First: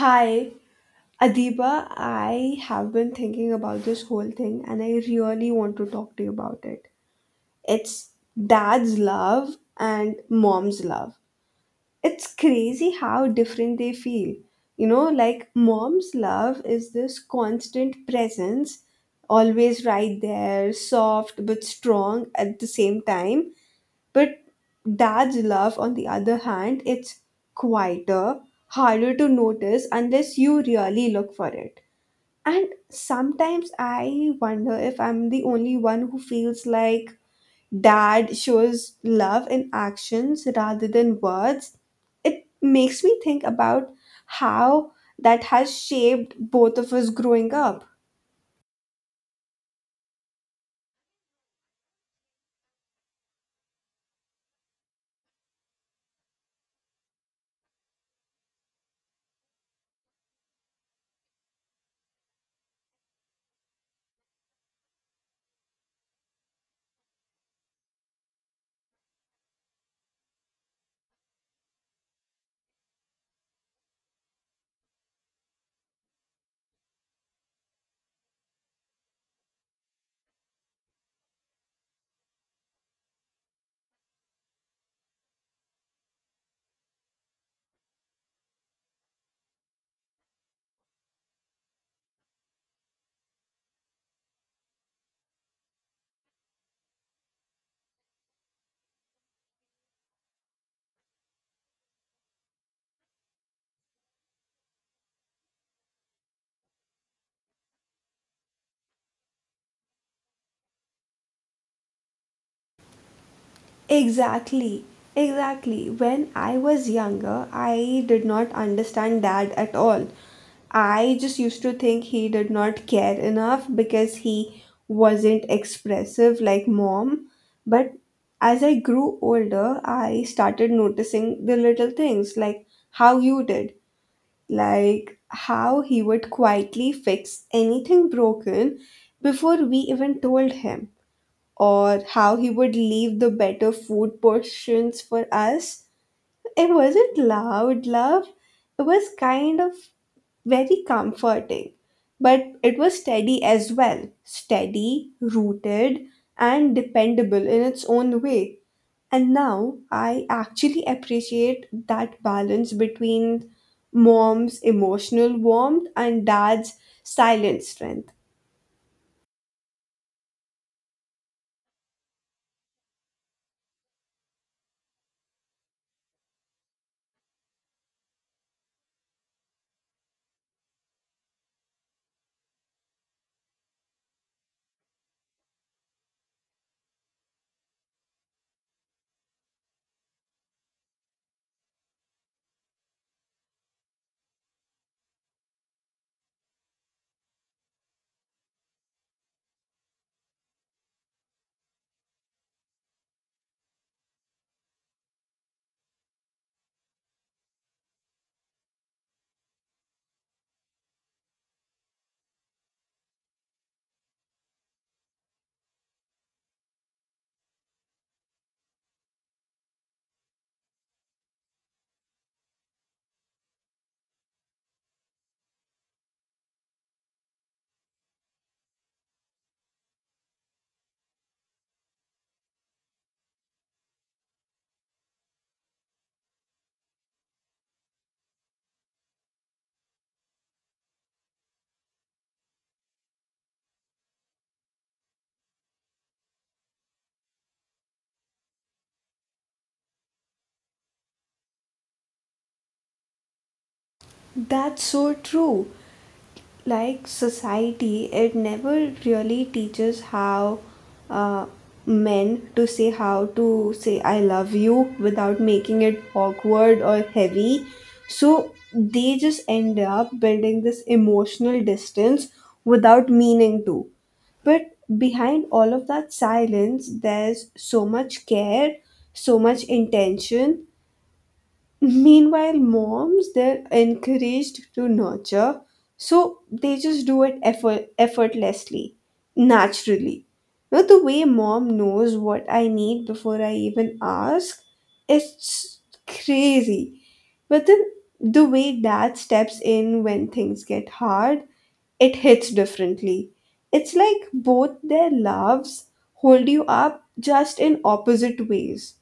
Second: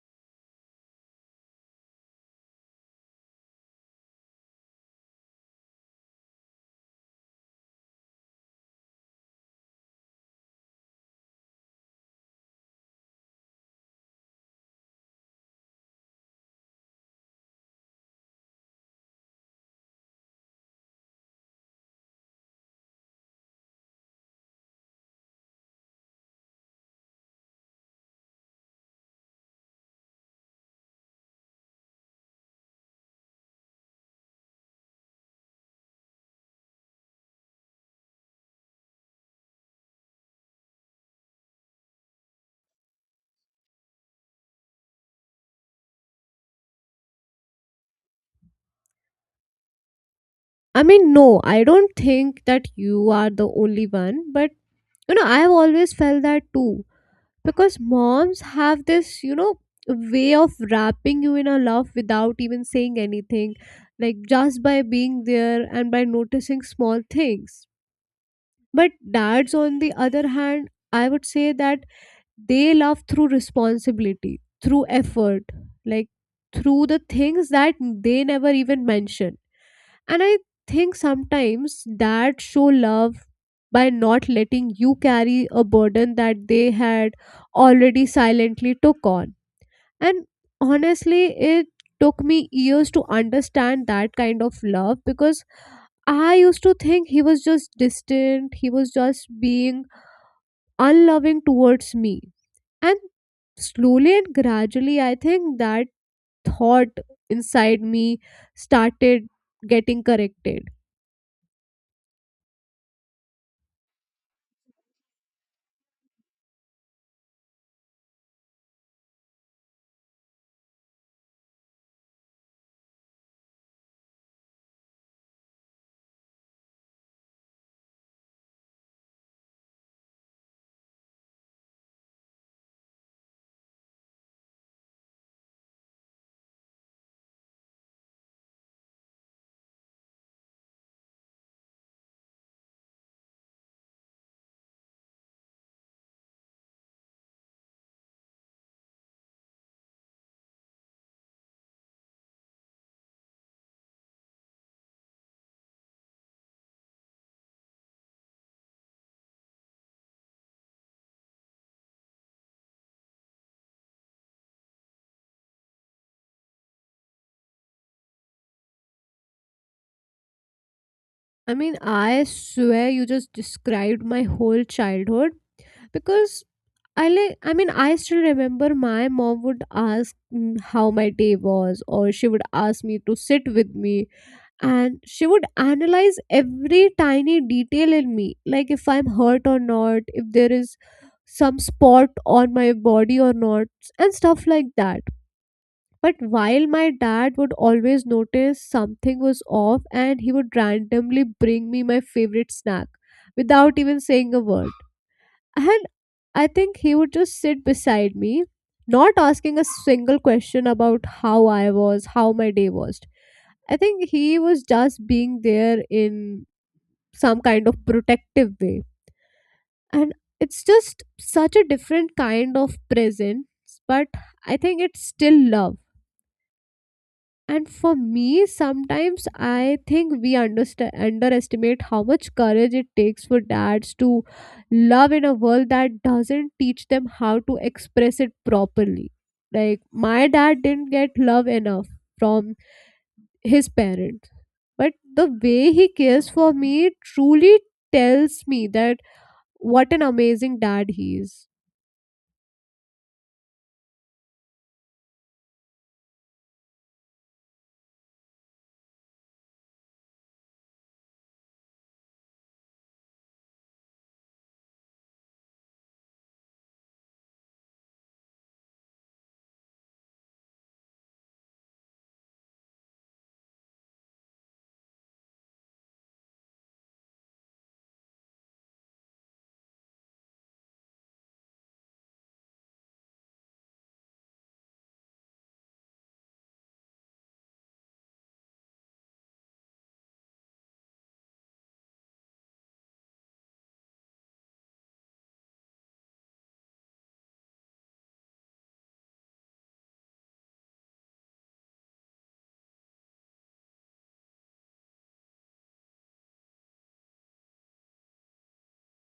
Hi, Adiba. I have been thinking about this whole thing and I really want to talk to you about it. It's dad's love and mom's love. It's crazy how different they feel. You know, like mom's love is this constant presence, always right there, soft but strong at the same time. But dad's love, on the other hand, it's quieter, harder to notice unless you really look for it. And sometimes I wonder if I'm the only one who feels like dad shows love in actions rather than words. It makes me think about how that has shaped both of us growing up. I mean, no, I don't think that you are the only one, but I have always felt that too. Because moms have this, way of wrapping you in a love without even saying anything, like just by being there and by noticing small things. But dads, on the other hand, I would say that they love through responsibility, through effort, like through the things that they never even mention, and I think sometimes dads show love by not letting you carry a burden that they had already silently took on. And honestly, it took me years to understand that kind of love because I used to think he was just distant, he was just being unloving towards me. And slowly and gradually, I think that thought inside me started getting corrected. Exactly, exactly. When I was younger, I did not understand dad at all. I just used to think he did not care enough because he wasn't expressive like mom. But as I grew older, I started noticing the little things like how you did, like how he would quietly fix anything broken before we even told him, or how he would leave the better food portions for us. It wasn't loud love, it was kind of very comforting. But it was steady as well, steady, rooted, and dependable in its own way. And now I actually appreciate that balance between mom's emotional warmth and dad's silent strength. I mean, I swear you just described my whole childhood because I mean, I still remember my mom would ask how my day was, or she would ask me to sit with me, and she would analyze every tiny detail in me, like if I'm hurt or not, if there is some spot on my body or not, and stuff like that, but while my dad would always notice something was off, and he would randomly bring me my favorite snack without even saying a word. And I think he would just sit beside me, not asking a single question about how I was, how my day was. I think he was just being there in some kind of protective way. And it's just such a different kind of presence, but I think it's still love. And for me, sometimes I think we underestimate how much courage it takes for dads to love in a world that doesn't teach them how to express it properly. Like, my dad didn't get love enough from his parents. But the way he cares for me truly tells me that what an amazing dad he is. That's so true. Like society, it never really teaches how uh, men to say how to say I love you without making it awkward or heavy. So they just end up building this emotional distance without meaning to. But behind all of that silence, there's so much care, so much intention. Meanwhile, moms, they're encouraged to nurture, so they just do it effortlessly, naturally. Now, the way mom knows what I need before I even ask, it's crazy. But then the way dad steps in when things get hard, it hits differently. It's like both their loves hold you up just in opposite ways.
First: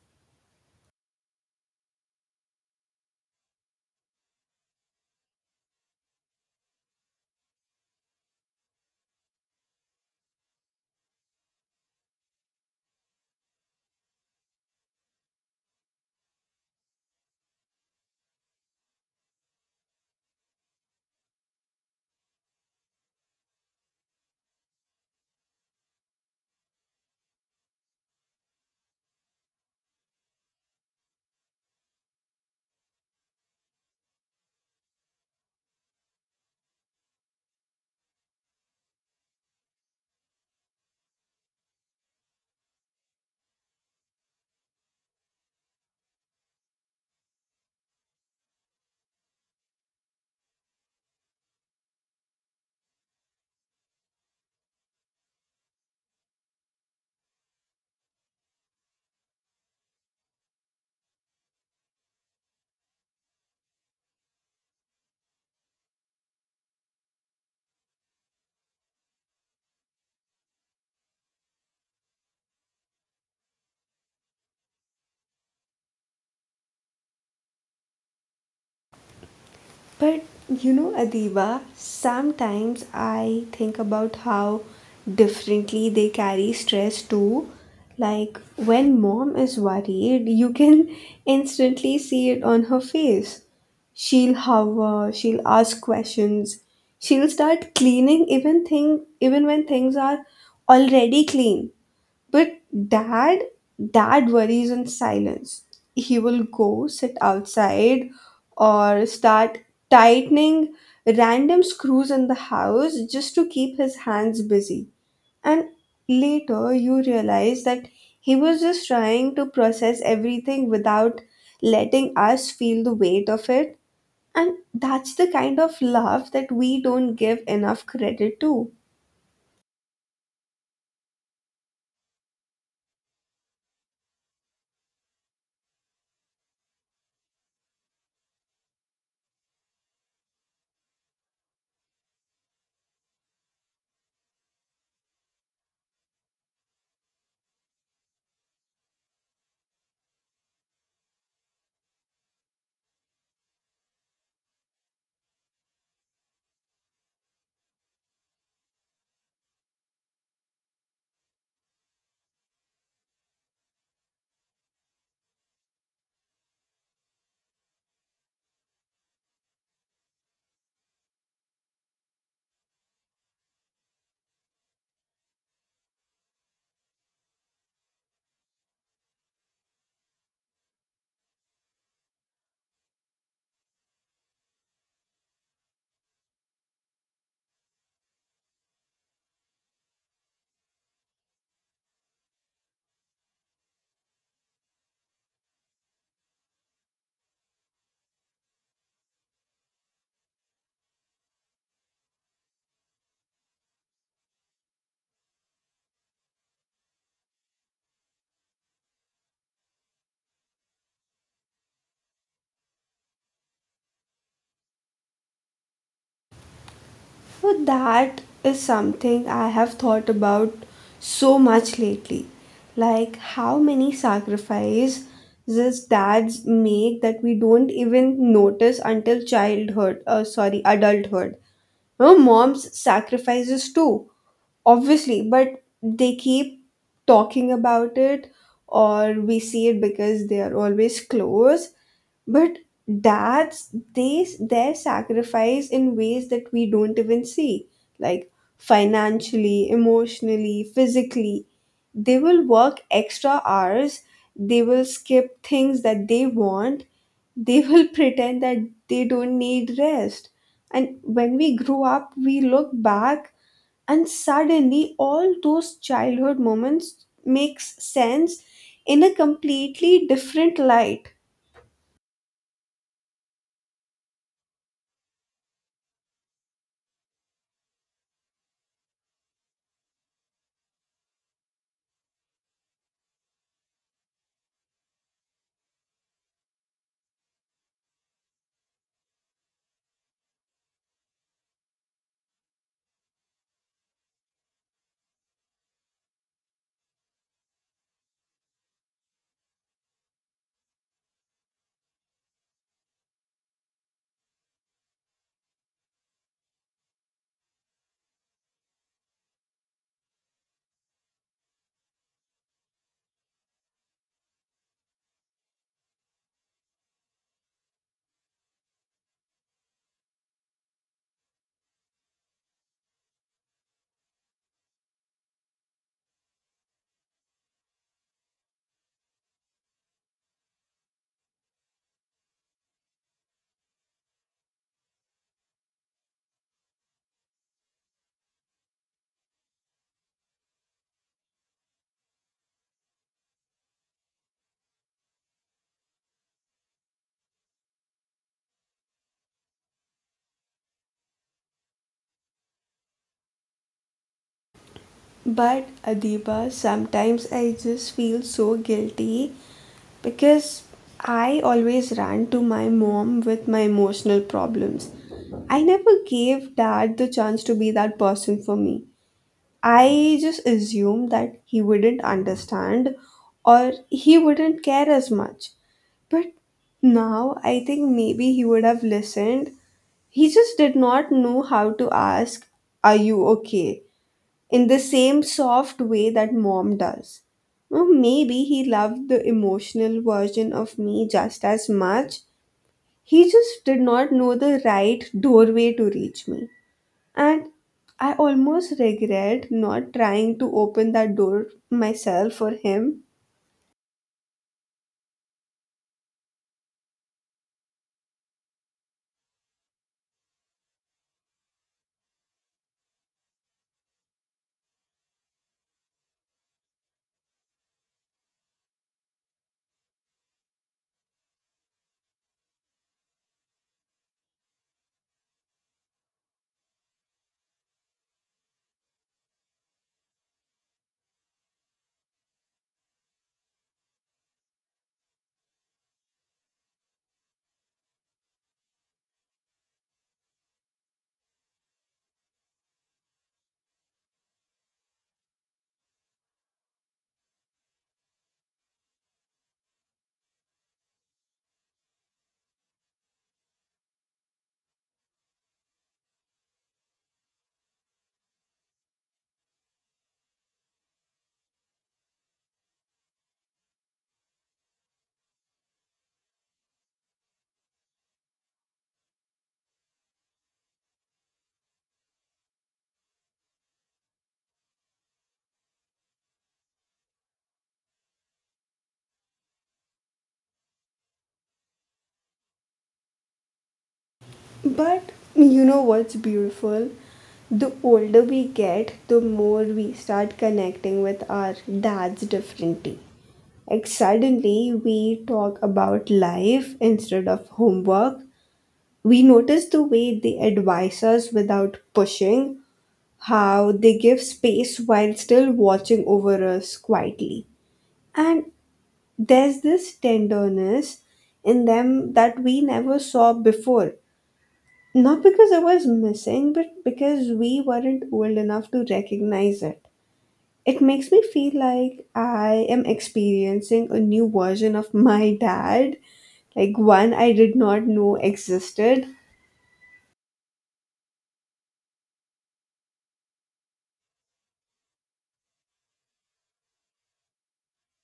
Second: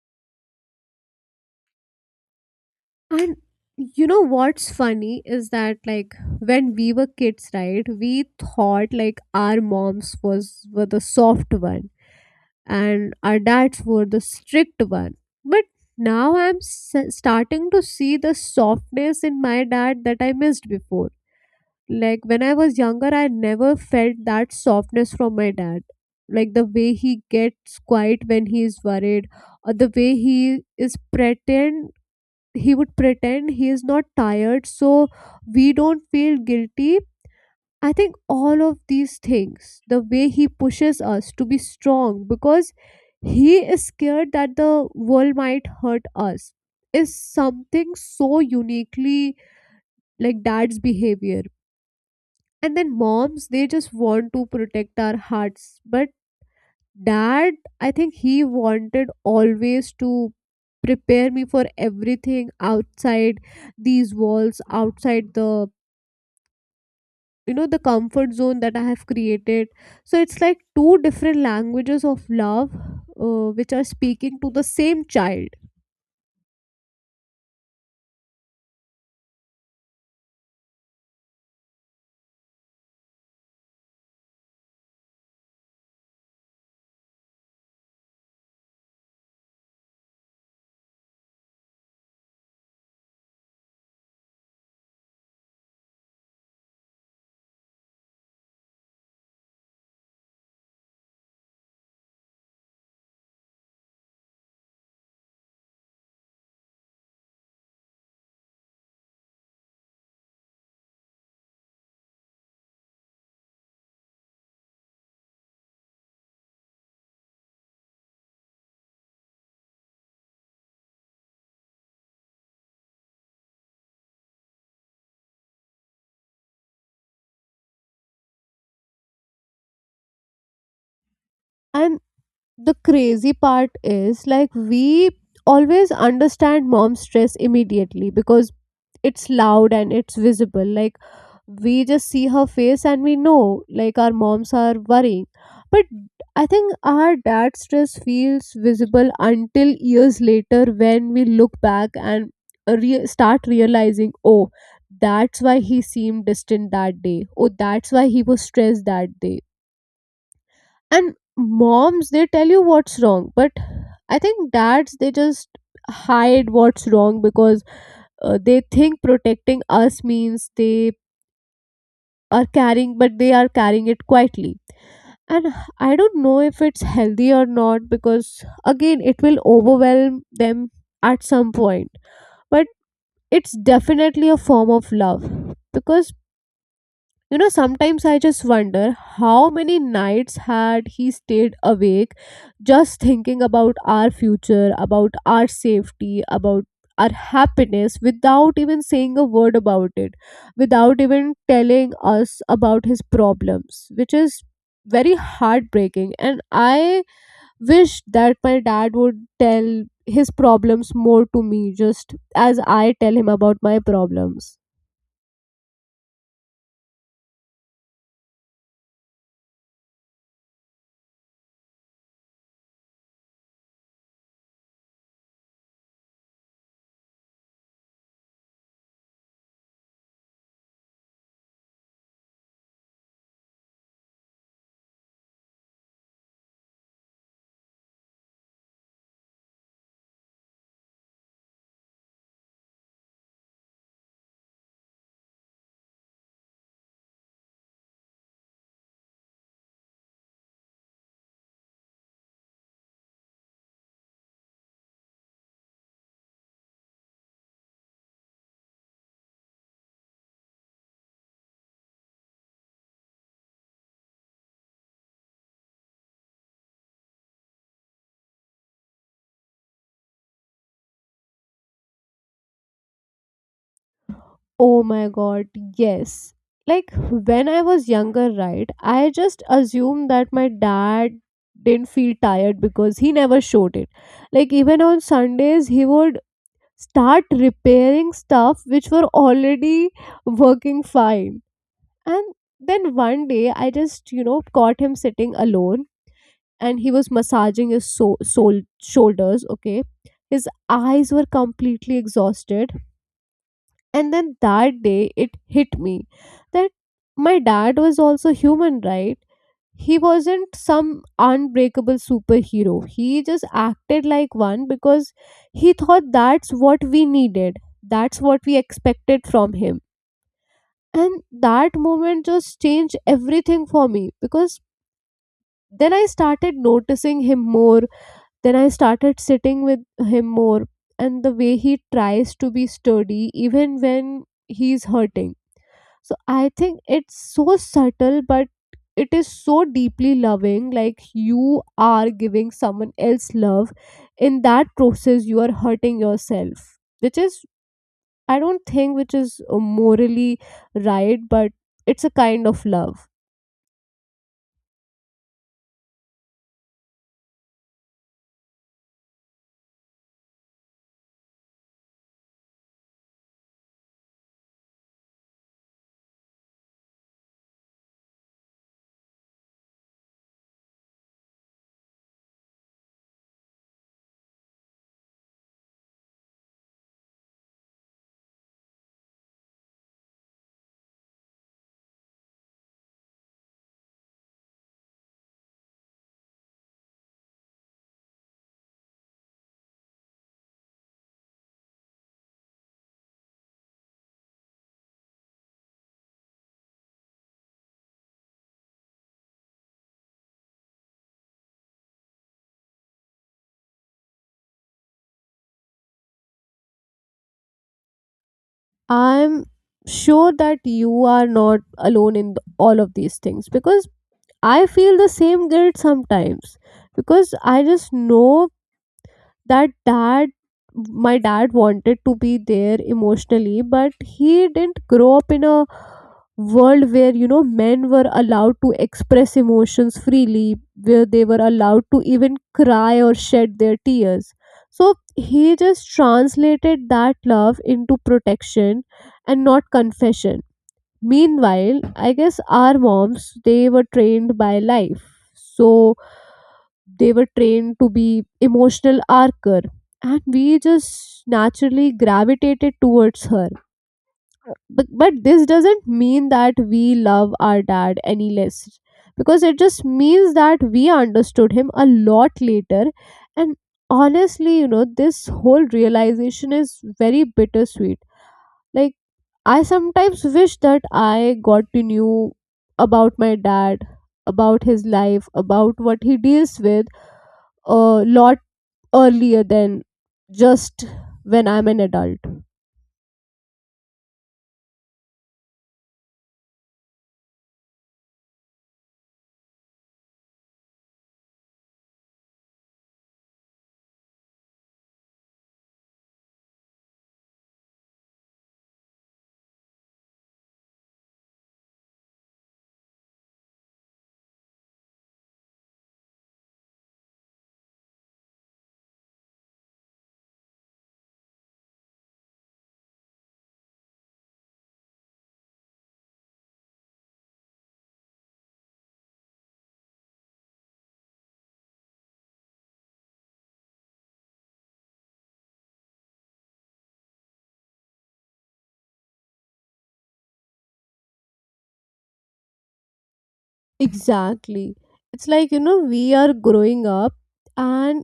And you know what's funny is that, like, when we were kids, right, we thought like our moms was were the soft one and our dads were the strict one. But now I'm starting to see the softness in my dad that I missed before. Like when I was younger, I never felt that softness from my dad. Like the way he gets quiet when he is worried, or the way he would pretend he is not tired so we don't feel guilty. I think all of these things, the way he pushes us to be strong because he is scared that the world might hurt us, is something so uniquely like dad's behavior. And then moms, they just want to protect our hearts, but dad, I think he wanted always to prepare me for everything outside these walls, outside the you know the comfort zone that I have created. So it's like two different languages of love, which are speaking to the same child. But you know, Adiba, sometimes I think about how differently they carry stress too. Like when mom is worried, you can instantly see it on her face. She'll hover, she'll ask questions, she'll start cleaning even when things are already clean. But dad, dad worries in silence. He will go sit outside or start tightening random screws in the house just to keep his hands busy. And later you realize that he was just trying to process everything without letting us feel the weight of it. And that's the kind of love that we don't give enough credit to. And the crazy part is like we always understand mom's stress immediately because it's loud and it's visible, like we just see her face and we know like our moms are worrying. But I think our dad's stress feels visible until years later when we look back and start realizing, oh, that's why he seemed distant that day, oh, that's why he was stressed that day. And moms, they tell you what's wrong, but I think dads, they just hide what's wrong because they think protecting us means they are carrying, but they are carrying it quietly. And I don't know if it's healthy or not because again it will overwhelm them at some point, but it's definitely a form of love. Because sometimes I just wonder how many nights had he stayed awake just thinking about our future, about our safety, about our happiness without even saying a word about it, without even telling us about his problems, which is very heartbreaking. And I wish that my dad would tell his problems more to me, just as I tell him about my problems. So that is something I have thought about so much lately. Like how many sacrifices these dads make that we don't even notice until adulthood. No, moms sacrifices too obviously, but they keep talking about it or we see it because they are always close. But dads, they their sacrifice in ways that we don't even see, like financially, emotionally, physically. They will work extra hours, they will skip things that they want, they will pretend that they don't need rest. And when we grow up we look back, and suddenly all those childhood moments makes sense in a completely different light. Oh my god, yes. Like when I was younger, right, I just assumed that my dad didn't feel tired because he never showed it. Like even on Sundays, he would start repairing stuff which were already working fine. And then one day, I just, caught him sitting alone, and he was massaging his shoulders, okay? His eyes were completely exhausted, and then that day it hit me that my dad was also human, right? He wasn't some unbreakable superhero, he just acted like one because he thought that's what we needed, that's what we expected from him. And that moment just changed everything for me because then I started noticing him more, then I started sitting with him more, and the way he tries to be sturdy even when he's hurting. So I think it's so subtle, but it is so deeply loving. Like, you are giving someone else love. In that process, you are hurting yourself, which is, I don't think, which is morally right, but it's a kind of love. But, Adiba, sometimes I just feel so guilty because I always ran to my mom with my emotional problems. I never gave dad the chance to be that person for me. I just assumed that he wouldn't understand, or he wouldn't care as much. But now I think maybe he would have listened. He just did not know how to ask, "Are you okay?" in the same soft way that mom does. Or maybe he loved the emotional version of me just as much. He just did not know the right doorway to reach me. And I almost regret not trying to open that door myself for him. I'm sure that you are not alone in all of these things because I feel the same guilt sometimes, because I just know that dad my dad wanted to be there emotionally, but he didn't grow up in a world where men were allowed to express emotions freely, where they were allowed to even cry or shed their tears. So he just translated that love into protection and not confession. Meanwhile, I guess our moms, they were trained by life, so they were trained to be emotional archer, and we just naturally gravitated towards her. But this doesn't mean that we love our dad any less because it just means that we understood him a lot later. And honestly, this whole realization is very bittersweet. Like, I sometimes wish that I got to know about my dad, about his life, about what he deals with, a lot earlier than just when I'm an adult. But you know what's beautiful? The older we get, the more we start connecting with our dads differently. Like suddenly we talk about life instead of homework. We notice the way they advise us without pushing, how they give space while still watching over us quietly. And there's this tenderness in them that we never saw before, not because I was missing, but because we weren't old enough to recognize it. It makes me feel like I am experiencing a new version of my dad, like one I did not know existed. Exactly. It's like, we are growing up, and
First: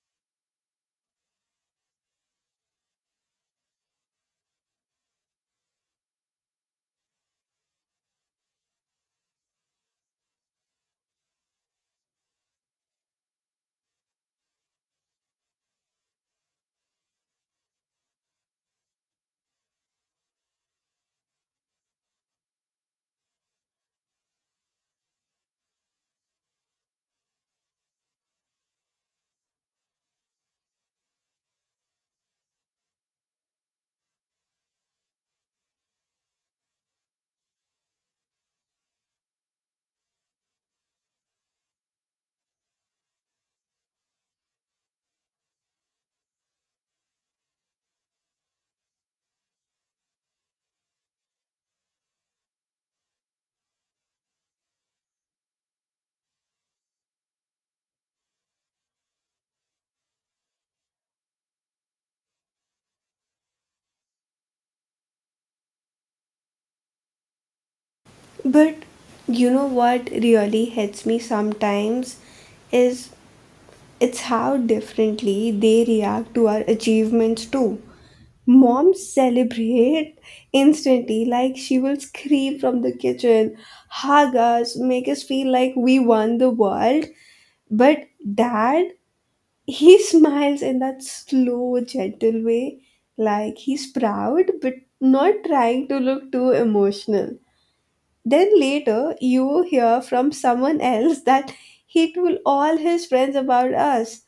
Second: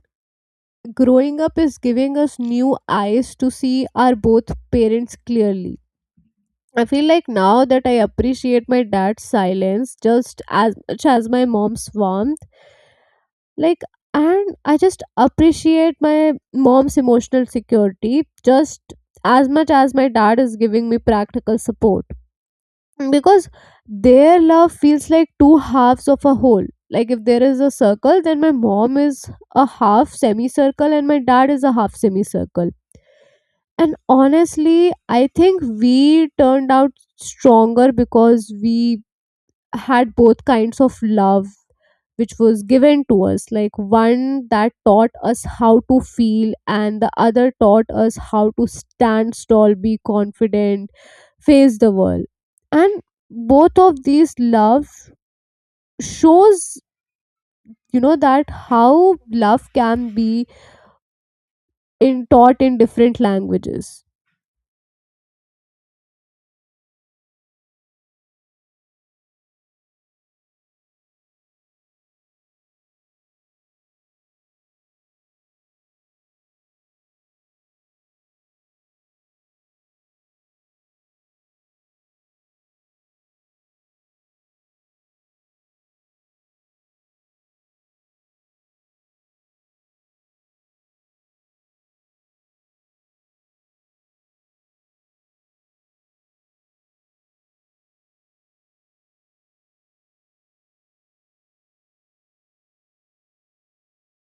growing up is giving us new eyes to see our both parents clearly. I feel like now that I appreciate my dad's silence just as much as my mom's warmth. Like, and I just appreciate my mom's emotional security just as much as my dad is giving me practical support. Because their love feels like two halves of a whole, like if there is a circle, then my mom is a half semicircle and my dad is a half semicircle. And honestly, I think we turned out stronger because we had both kinds of love, which was given to us, like one that taught us how to feel and the other taught us how to stand tall, be confident, face the world. And both of these love shows, that how love can be in taught in different languages. But you know what really hits me sometimes is it's how differently they react to our achievements too. Mom celebrate instantly, like she will scream from the kitchen, hug us, make us feel like we won the world. But dad, he smiles in that slow, gentle way, like he's proud, but not trying to look too emotional. Then later you hear from someone else that he told all his friends about us.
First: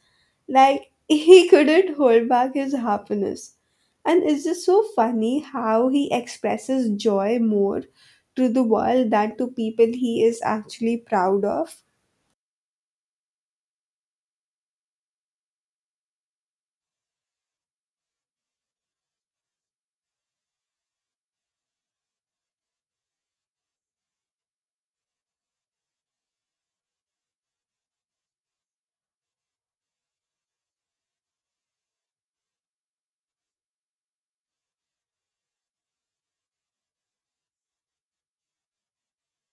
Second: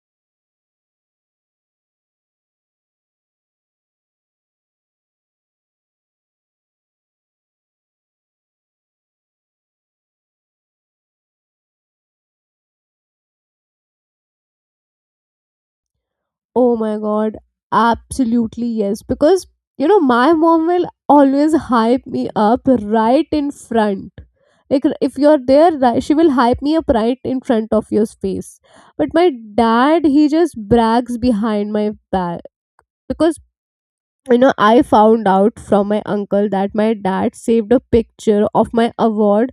Like he couldn't hold back his happiness. And it's just so funny how he expresses joy more to the world than to people he is actually proud of. Oh my god, absolutely yes. Because, my mom will always hype me up right in front. Like, if you're there, she will hype me up right in front of your face. But my dad, he just brags behind my back. Because I found out from my uncle that my dad saved a picture of my award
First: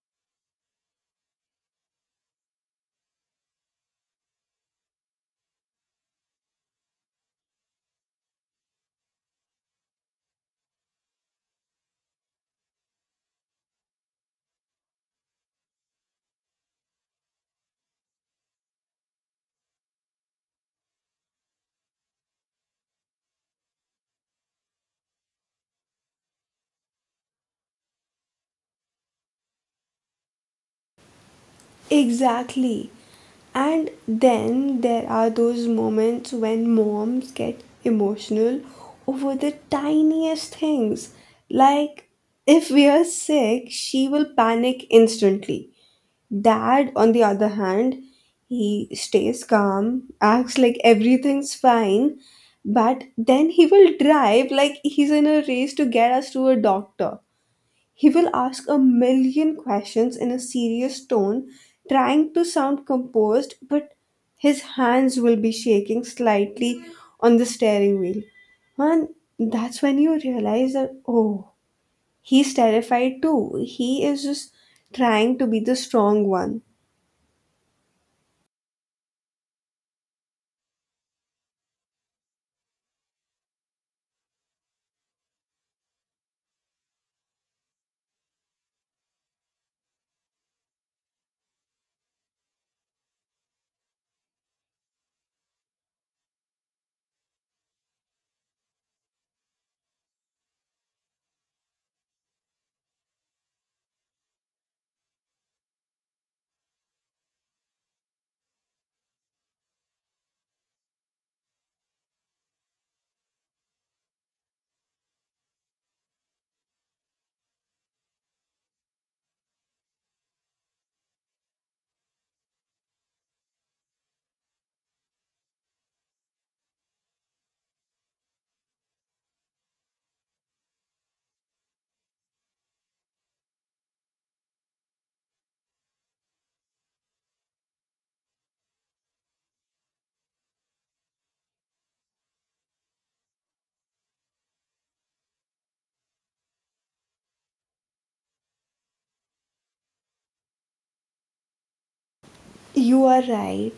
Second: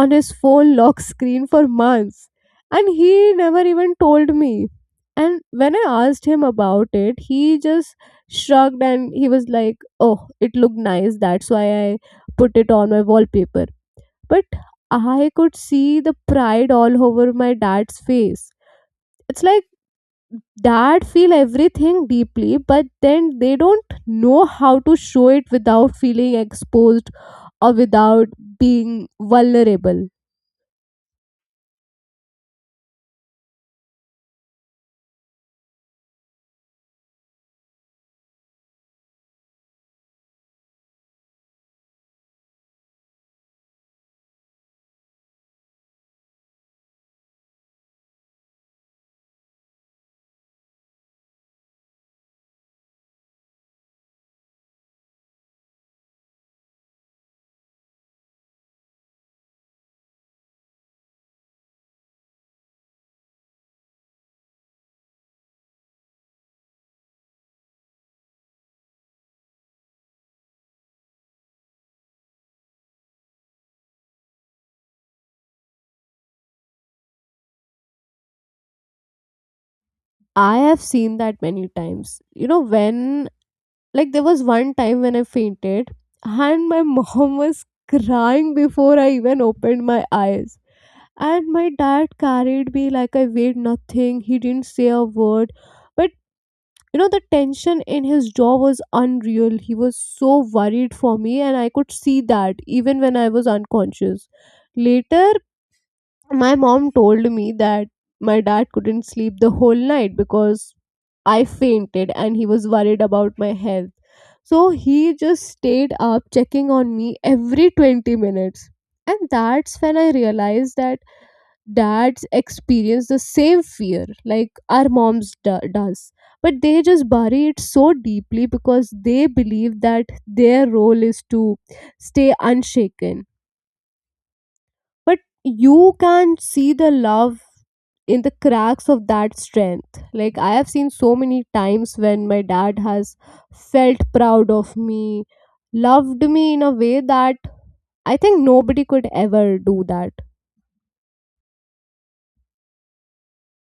on his phone lock screen for months, and he never even told me. And when I asked him about it, he just shrugged and he was like, oh, it looked nice, that's why I put it on my wallpaper. But I could see the pride all over my dad's face. It's like dad feel everything deeply, but then they don't know how to show it without feeling exposed or without being vulnerable. Exactly. And then there are those moments when moms get emotional over the tiniest things. Like, if we are sick, she will panic instantly. Dad, on the other hand, he stays calm, acts like everything's fine, but then he will drive like he's in a race to get us to a doctor. He will ask a million questions in a serious tone, trying to sound composed, but his hands will be shaking slightly on the steering wheel. And that's when you realize that, oh, he's terrified too. He is just trying to be the strong one. I have seen that many times, when like there was one time when I fainted, and my mom was crying before I even opened my eyes. And my dad carried me like I weighed nothing, he didn't say a word. But the tension in his jaw was unreal, he was so worried for me, and I could see that even when I was unconscious. Later my mom told me that my dad couldn't sleep the whole night because I fainted and he was worried about my health, so he just stayed up checking on me every 20 minutes. And that's when I realized that dads experience the same fear like our moms does, but they just bury it so deeply because they believe that their role is to stay unshaken. But you can see the love in the cracks of that strength, like I have seen so many times when my dad has felt proud of me, loved me in a way that I think nobody could ever do that. You are right.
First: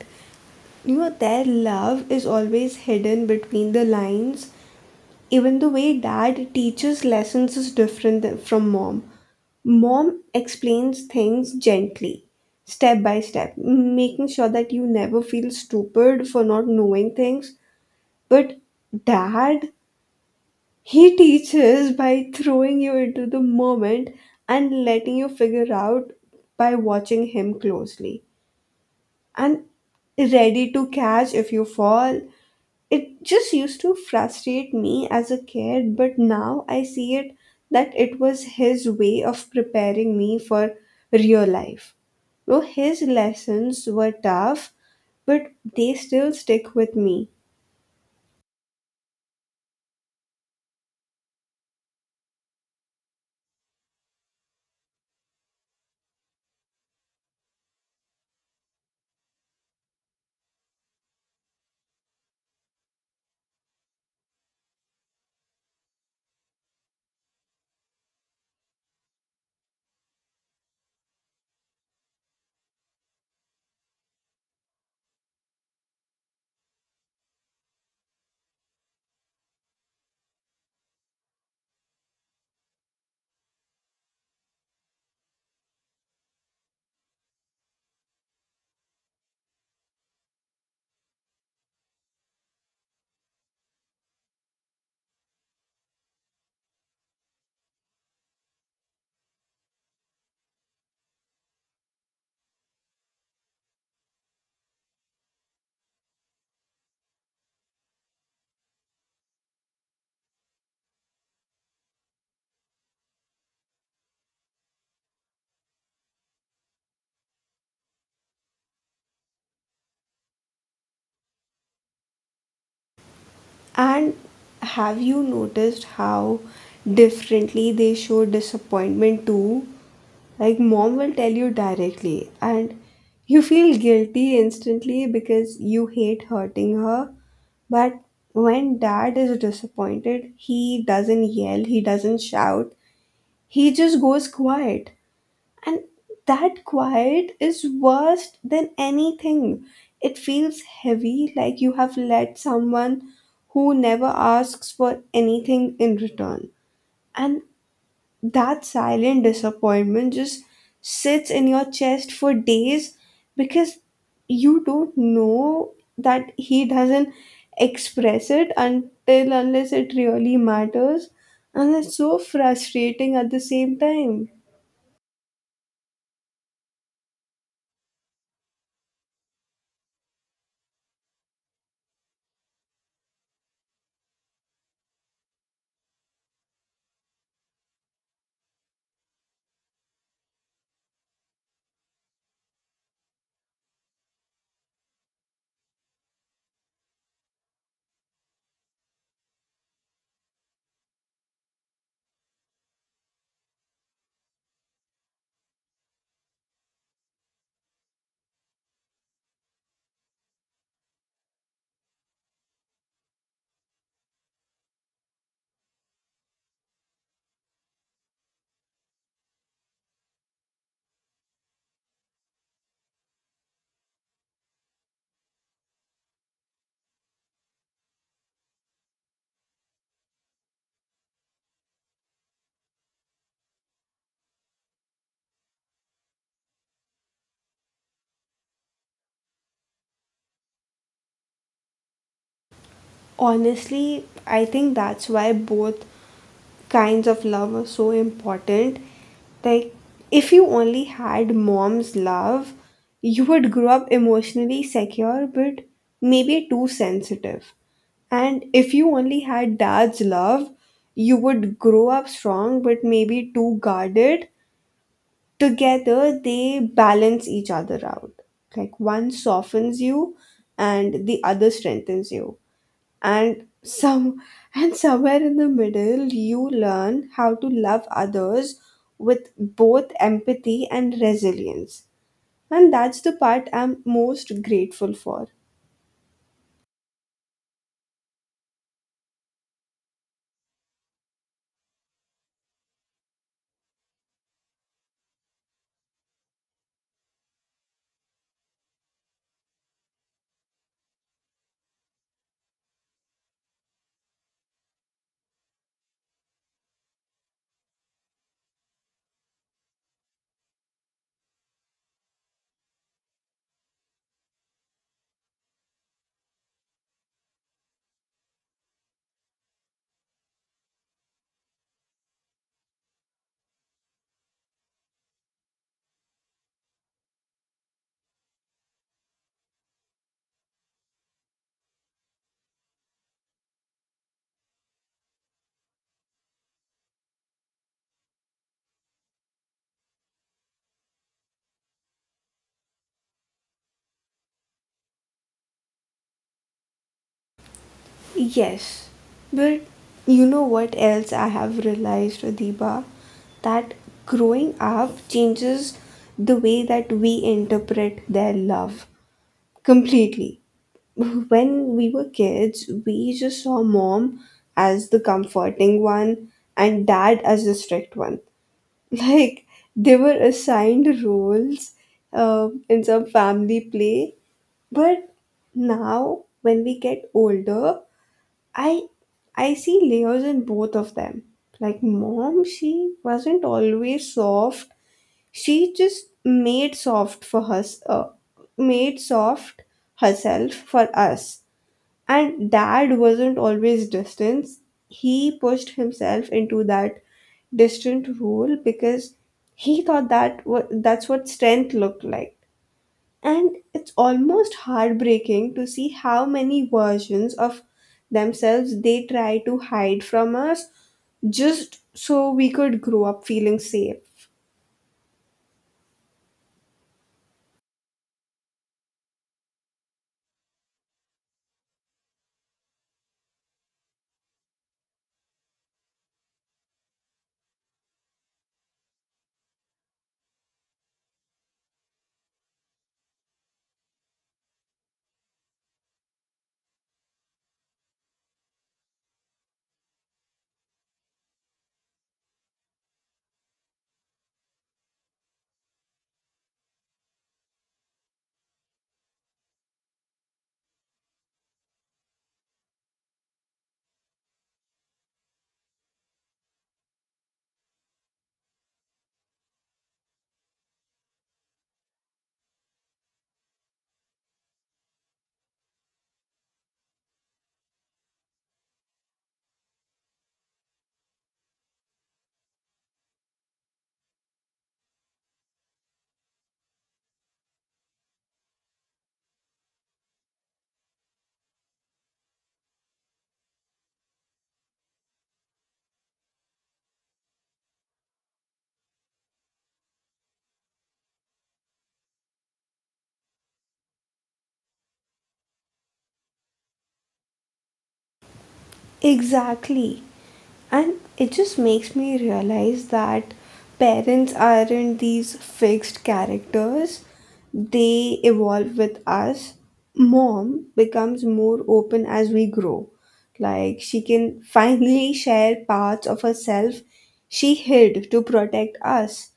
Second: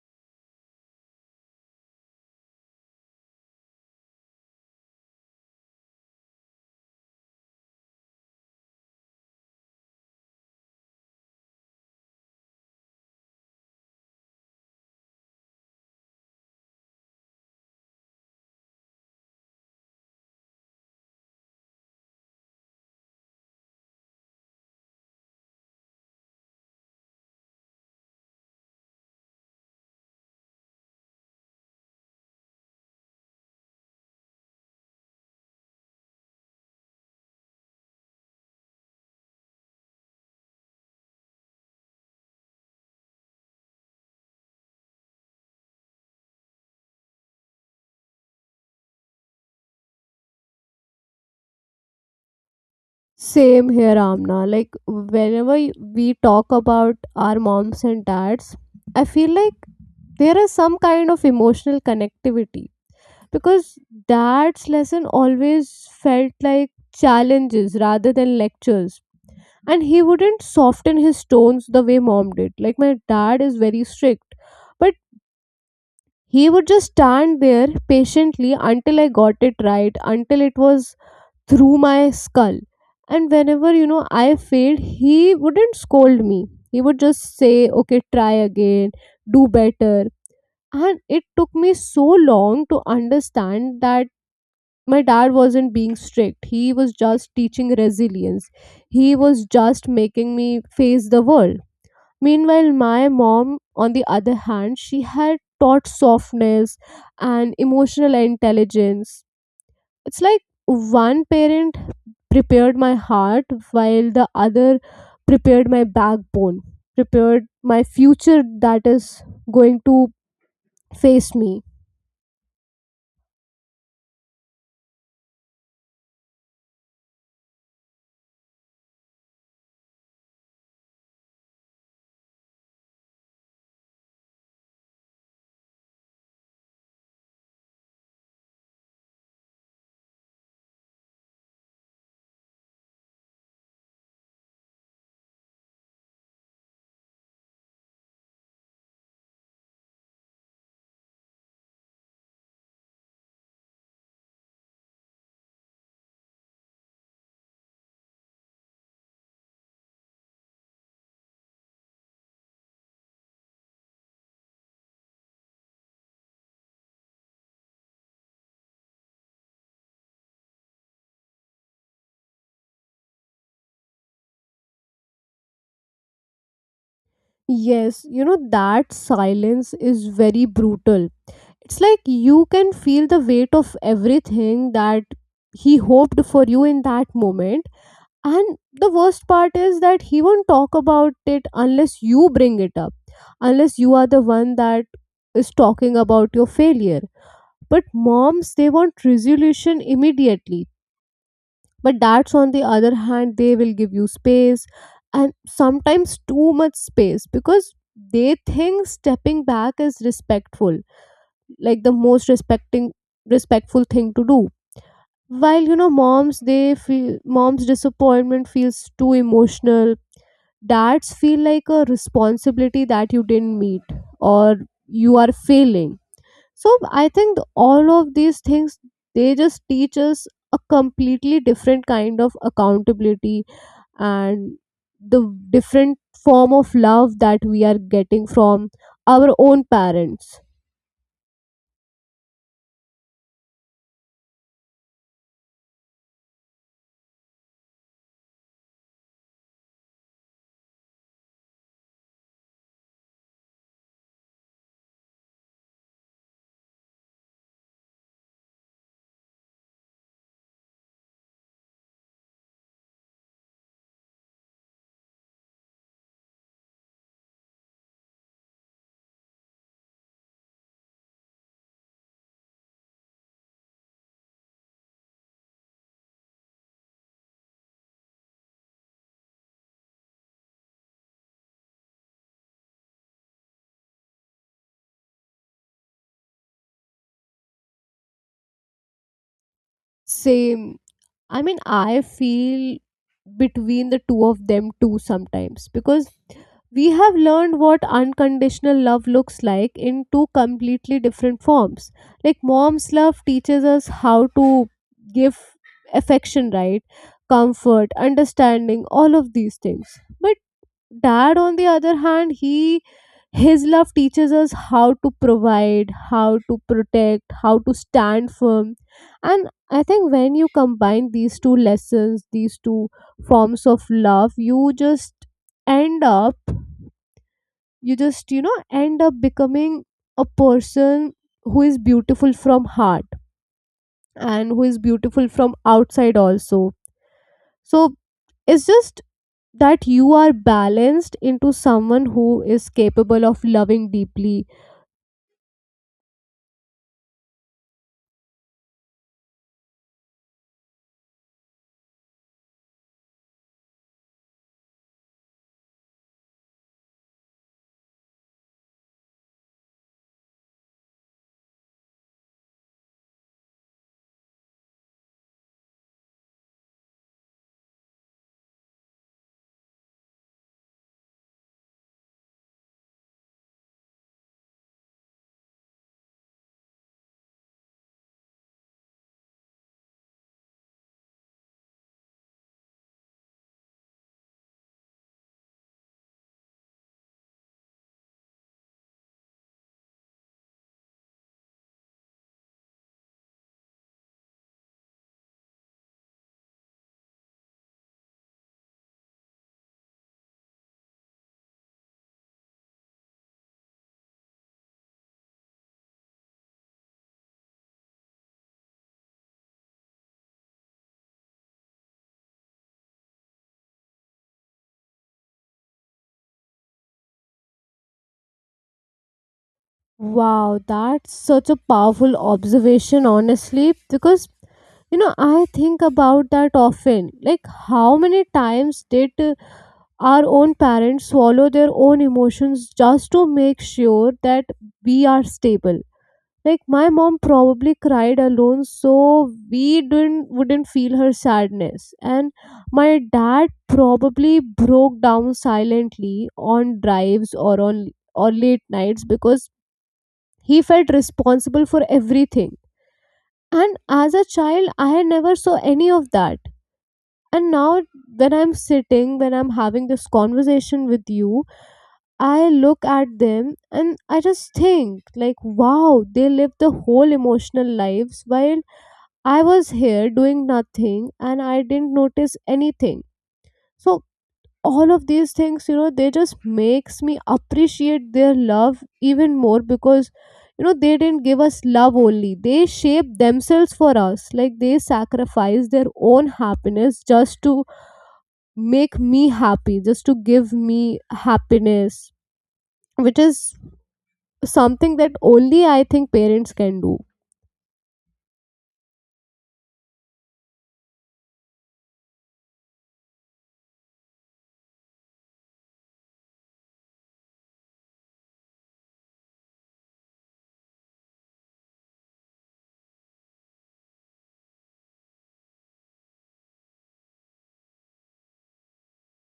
You know, their love is always hidden between the lines. Even the way dad teaches lessons is from mom. Mom explains things gently, step by step, making sure that you never feel stupid for not knowing things. But dad, he teaches by throwing you into the moment and letting you figure out by watching him closely and ready to catch if you fall. It just used to frustrate me as a kid, but now I see it that it was his way of preparing me for real life. Though his lessons were tough, but they still stick with me. Same here, Amna. Like whenever we talk about our moms and dads, I feel like there is some kind of emotional connectivity because dad's lesson always felt like challenges rather than lectures. And he wouldn't soften his tones the way mom did. Like my dad is very strict, but he would just stand there patiently until I got it right, until it was through my skull. And whenever I failed, he wouldn't scold me. He would just say, okay, try again, do better. And it took me so long to understand that my dad wasn't being strict, he was just teaching resilience. He was just making me face the world. Meanwhile my mom, on the other hand, she had taught softness and emotional intelligence. It's like one parent prepared my heart while the other prepared my backbone, prepared my future that is going to face me. And have you noticed how differently they show disappointment too? Like, mom will tell you directly, and you feel guilty instantly because you hate hurting her. But when dad is disappointed, he doesn't yell, he doesn't shout, he just goes quiet. And that quiet is worse than anything. It feels heavy, like you have let someone who never asks for anything in return. And that silent disappointment just sits in your chest for days because you don't know that he doesn't express it until unless it really matters, and it's so frustrating at the same time. Yes, you know, that silence is very brutal. It's like you can feel the weight of everything that he hoped for you in that moment, and the worst part is that he won't talk about it unless you bring it up, unless you are the one that is talking about your failure. But moms, they want resolution immediately. But dads, on the other hand, they will give you space, and sometimes too much space because they think stepping back is respectful, like the most respecting respectful thing to do. While, you know, moms they feel, moms disappointment feels too emotional. That's feel like a responsibility that you didn't meet, or you are failing. So I think all of these things, they just teach us a completely different kind of accountability, and the different form of love that we are getting from our own parents. Honestly, I think that's why both kinds of love are so important. Like, if you only had mom's love, you would grow up emotionally secure but maybe too sensitive. And if you only had dad's love, you would grow up strong but maybe too guarded. Together, they balance each other out. Like, one softens you and the other strengthens you, and some and somewhere in the middle you learn how to love others with both empathy and resilience. And that's the part I'm most grateful for. Same. I mean, I feel between the two of them too sometimes because we have learned what unconditional love looks like in two completely different forms. Like, mom's love teaches us how to give affection, right? Comfort, understanding, all of these things. But dad, on the other hand, he, his love teaches us how to provide, how to protect, how to stand firm. And I think when you combine these two lessons, these two forms of love, you just end up, you just end up becoming a person who is beautiful from heart and who is beautiful from outside also. So it's just that you are balanced into someone who is capable of loving deeply. Yes. But you know what else I have realized, Adiba, that growing up changes the way that we interpret their love. Completely. When we were kids, we just saw mom as the comforting one and dad as the strict one. Like, they were assigned roles in some family play. But now, when we get older, I I see layers in both of them. Like mom, she wasn't always soft, she just made soft herself for us. And dad wasn't always distant, he pushed himself into that distant role because he thought that's what strength looked like. And it's almost heartbreaking to see how many versions of themselves they try to hide from us just so we could grow up feeling safe. Wow, that's such a powerful observation, honestly, because you know, I think about that often. Like, how many times did our own parents swallow their own emotions just to make sure that we are stable? Like my mom probably cried alone so we didn't wouldn't feel her sadness, and my dad probably broke down silently on drives or on, or late nights because he felt responsible for everything. And as a child, I never saw any of that. And now, when I'm having this conversation with you, I look at them and I just think, like, wow, they live the whole emotional lives while I was here doing nothing and I didn't notice anything. So all of these things, you know, they just makes me appreciate their love even more because you know they didn't give us love only. They shaped themselves for us. Like they sacrificed their own happiness just to make me happy, just to give me happiness, which is something that only I think parents can do. Exactly. And it just makes me realize that parents aren't these fixed characters, they evolve with us. Mom becomes more open as we grow. Like, she can finally share parts of herself she hid to protect us.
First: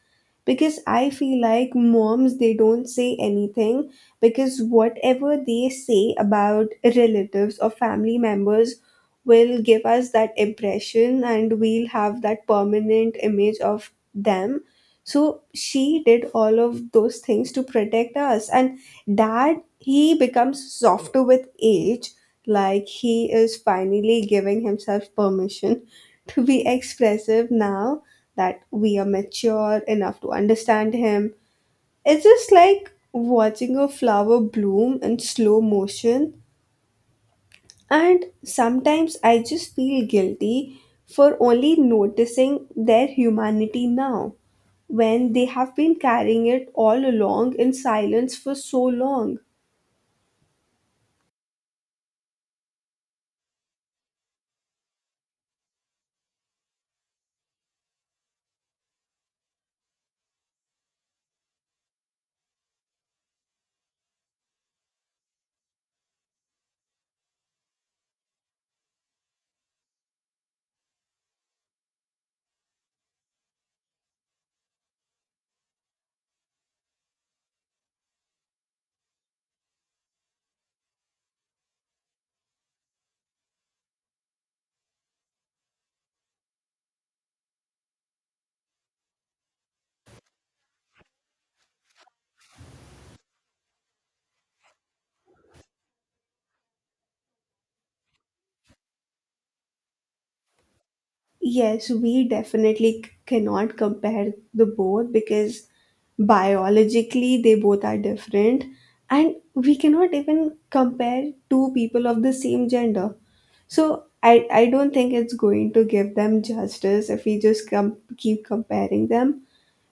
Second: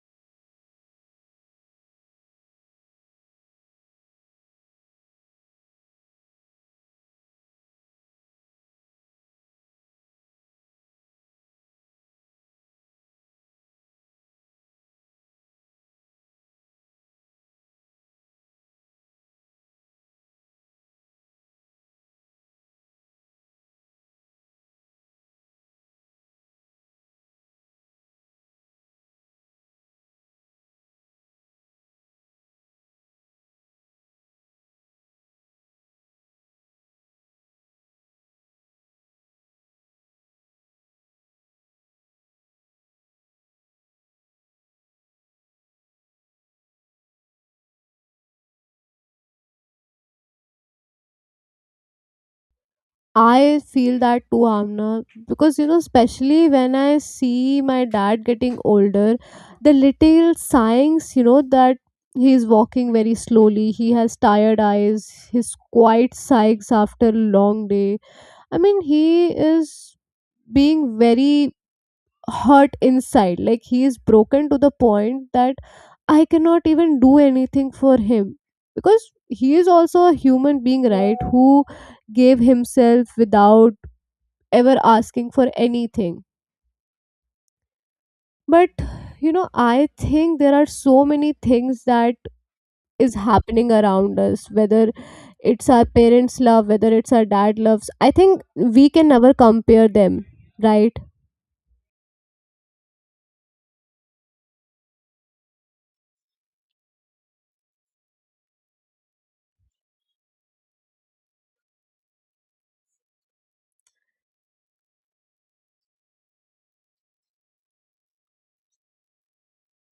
Because I feel like moms, they don't say anything because whatever they say about relatives or family members will give us that impression and we'll have that permanent image of them. So she did all of those things to protect us. And dad, he becomes softer with age, like he is finally giving himself permission to be expressive now that we are mature enough to understand him. It's just like watching a flower bloom in slow motion. And sometimes I just feel guilty for only noticing their humanity now, when they have been carrying it all along in silence for so long. I feel that too, Amna, because you know, especially when I see my dad getting older, the little signs, you know, that he's walking very slowly, he has tired eyes, his quiet sighs after a long day. I mean, he is being very hurt inside, like, he is broken to the point that I cannot even do anything for him because he is also a human being, right? Who gave himself without ever asking for anything. But you know, I think there are so many things that is happening around us, whether it's our parents' love, whether it's our dad loves. I think we can never compare them, right? Yes, we definitely cannot compare the both because biologically they both are different, and we cannot even compare two people of the same gender. So I don't think it's going to give them justice if we just keep comparing them.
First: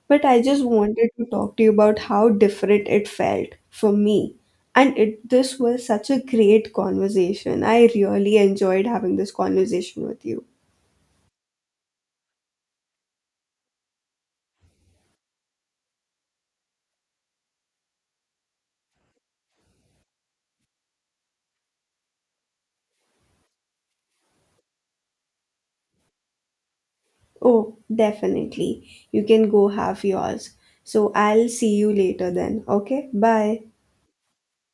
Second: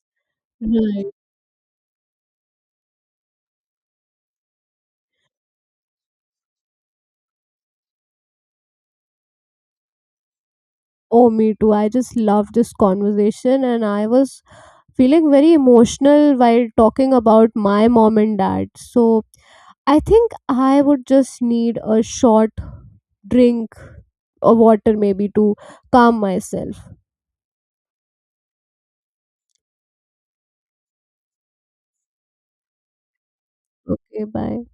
But I just wanted Right. to talk to you about how different it felt for me. And it this was such a great conversation. I really enjoyed having this conversation with you. Oh, me too. I just love this conversation, and I was feeling very emotional while talking about my mom and dad. So, I think I would just need a short drink or water maybe to calm myself. Oh, definitely. You can go have yours. So I'll see you later then. Okay? Bye. Okay, bye.